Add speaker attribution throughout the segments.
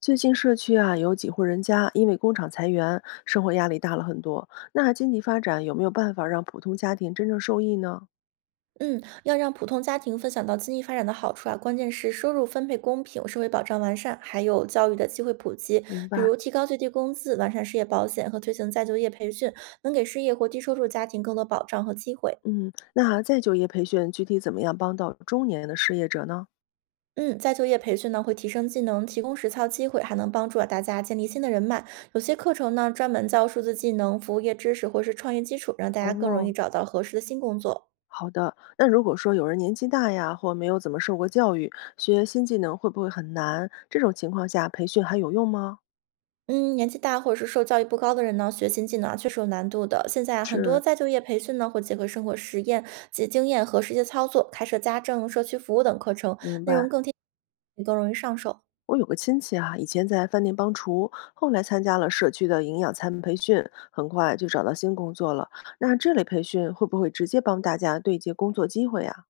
Speaker 1: 最近社区啊，有几户人家因为工厂裁员，生活压力大了很多。那经济发展有没有办法让普通家庭真正受益呢？
Speaker 2: 嗯，要让普通家庭分享到经济发展的好处啊，关键是收入分配公平、社会保障完善，还有教育的机会普及，
Speaker 1: 明
Speaker 2: 比
Speaker 1: 白。
Speaker 2: 如提高最低工资、完善失业保险和推行再就业培训，能给失业或低收入家庭更多保障和机会。
Speaker 1: 嗯，那再就业培训具体怎么样帮到中年的失业者呢？
Speaker 2: 嗯，再就业培训呢会提升技能，提供实操机会，还能帮助啊大家建立新的人脉。有些课程呢专门教数字技能、服务业知识或是创业基础，让大家更容
Speaker 1: 哦，
Speaker 2: 易找到合适的新工作。
Speaker 1: 好的。那如果说有人年纪大呀，或没有怎么受过教育，学新技能会不会很难？这种情况下，培训还有用吗？
Speaker 2: 嗯，年纪大或者是受教育不高的人呢，学新技能啊，确实有难度的。现在啊很多
Speaker 1: 是，
Speaker 2: 再就业培训呢，会结合生活实验及经验和实际操作，开设家政、社区服务等课程，
Speaker 1: 明
Speaker 2: 内
Speaker 1: 白。
Speaker 2: 容更贴，也更容易上手。
Speaker 1: 我有个亲戚啊，以前在饭店帮厨，后来参加了社区的营养餐培训，很快就找到新工作了。那这类培训会不会直接帮大家对接工作机会呀？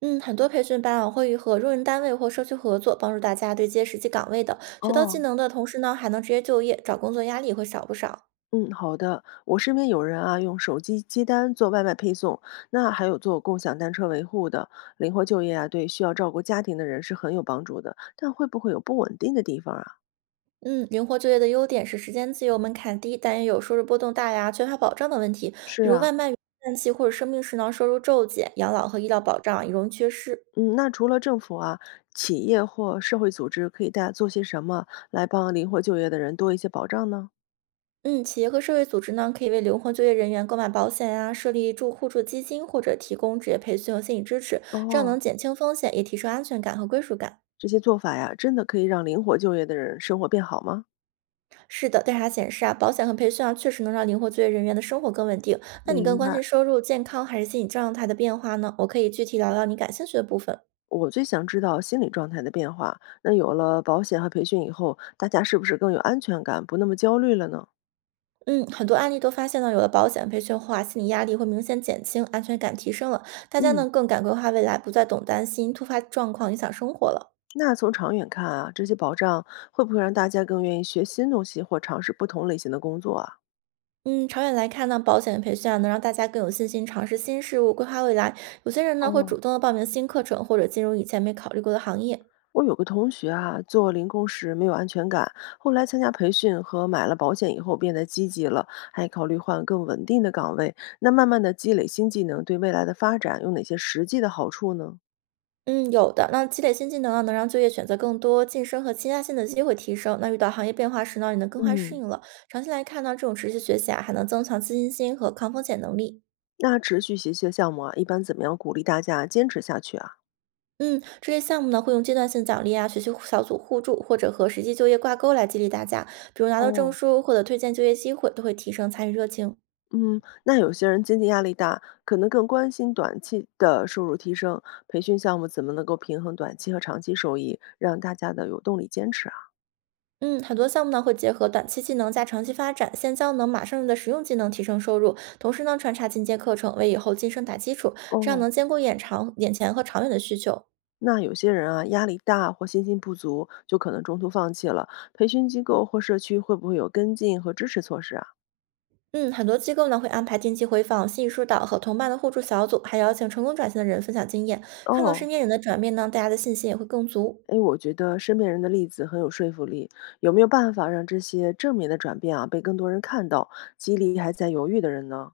Speaker 2: 嗯，很多培训班啊，会和用人单位或社区合作，帮助大家对接实际岗位的，学到
Speaker 1: 哦，
Speaker 2: 技能的同时呢，还能直接就业，找工作压力会少不少。
Speaker 1: 嗯，好的。我身边有人啊，用手机接单做外卖配送，那还有做共享单车维护的，灵活就业啊，对需要照顾家庭的人是很有帮助的。但会不会有不稳定的地方啊？
Speaker 2: 嗯，灵活就业的优点是时间自由、门槛低，但也有收入波动大呀、缺乏保障的问题，
Speaker 1: 是
Speaker 2: 比如
Speaker 1: 啊，
Speaker 2: 外卖、淡季或者生病时呢，收入骤减，养老和医疗保障也容易缺失。
Speaker 1: 嗯，那除了政府啊，企业或社会组织可以大做些什么来帮灵活就业的人多一些保障呢？
Speaker 2: 嗯，企业和社会组织呢，可以为灵活就业人员购买保险呀，设立住互助基金或者提供职业培训和心理支持，这样
Speaker 1: 哦，
Speaker 2: 能减轻风险，也提升安全感和归属感。
Speaker 1: 这些做法呀，真的可以让灵活就业的人生活变好吗？
Speaker 2: 是的，调查显示啊，保险和培训啊，确实能让灵活就业人员的生活更稳定。那你
Speaker 1: 明
Speaker 2: 更关
Speaker 1: 白。
Speaker 2: 心收入、健康还是心理状态的变化呢？我可以具体聊聊你感兴趣的部分。
Speaker 1: 我最想知道心理状态的变化。那有了保险和培训以后，大家是不是更有安全感，不那么焦虑了呢？
Speaker 2: 嗯，很多案例都发现呢，有了保险培训后啊，心理压力会明显减轻，安全感提升了，大家
Speaker 1: 嗯，
Speaker 2: 呢更敢规划未来，不再总担心突发状况影响生活了。
Speaker 1: 那从长远看啊，这些保障会不会让大家更愿意学新东西或尝试不同类型的工作啊？
Speaker 2: 嗯，长远来看呢，保险培训啊，能让大家更有信心尝试新事物，规划未来。有些人呢会
Speaker 1: 哦，
Speaker 2: 主动的报名新课程，或者进入以前没考虑过的行业。
Speaker 1: 我有个同学啊，做零工时没有安全感，后来参加培训和买了保险以后变得积极了，还考虑换更稳定的岗位。那慢慢的积累新技能，对未来的发展有哪些实际的好处呢？
Speaker 2: 嗯，有的。那积累新技能啊，能让就业选择更多，晋升和倾向性的机会提升。那遇到行业变化时呢，也能更快适
Speaker 1: 嗯，
Speaker 2: 应了。长期来看呢，这种持续学习啊，还能增强自信心和抗风险能力。
Speaker 1: 那持续学习的项目啊，一般怎么样鼓励大家坚持下去啊？
Speaker 2: 嗯，这些项目呢会用阶段性奖励啊、学习小组互助或者和实际就业挂钩来激励大家，比如拿到证
Speaker 1: 哦，
Speaker 2: 书或者推荐就业机会，都会提升参与热情。
Speaker 1: 嗯，那有些人经济压力大，可能更关心短期的收入提升。培训项目怎么能够平衡短期和长期收益，让大家的有动力坚持啊？
Speaker 2: 嗯，很多项目呢会结合短期技能加长期发展，先教能马上用的实用技能提升收入，同时呢穿插进阶课程，为以后晋升打基础，这样
Speaker 1: 哦，
Speaker 2: 能兼顾眼长、眼前和长远的需求。
Speaker 1: 那有些人啊，压力大或信心不足，就可能中途放弃了。培训机构或社区会不会有跟进和支持措施啊？
Speaker 2: 嗯，很多机构呢会安排定期回访、心理疏导和同伴的互助小组，还邀请成功转型的人分享经验，看到身
Speaker 1: 哦，
Speaker 2: 边人的转变呢，大家的信心也会更足。
Speaker 1: 哎，我觉得身边人的例子很有说服力。有没有办法让这些正面的转变啊，被更多人看到，激励还在犹豫的人呢？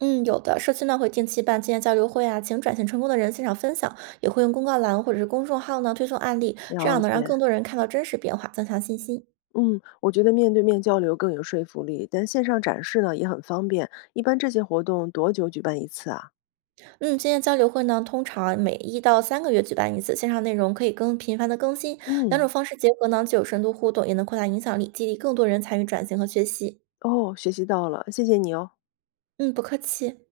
Speaker 2: 嗯，有的社区呢会定期办经验交流会啊，请转型成功的人现场分享，也会用公告栏或者是公众号呢推送案例，这
Speaker 1: 了
Speaker 2: 样能让
Speaker 1: 解，
Speaker 2: 更多人看到真实变化，增强信心。
Speaker 1: 嗯，我觉得面对面交流更有说服力，但线上展示呢也很方便。一般这些活动多久举办一次啊？
Speaker 2: 嗯，经验交流会呢通常每1到3个月举办一次，线上内容可以更频繁的更新，两种
Speaker 1: 嗯。
Speaker 2: 方式结合呢，既有深度互动，也能扩大影响力，激励更多人参与转型和学习。
Speaker 1: 哦，学习到了，谢谢你哦。
Speaker 2: 嗯，不客气。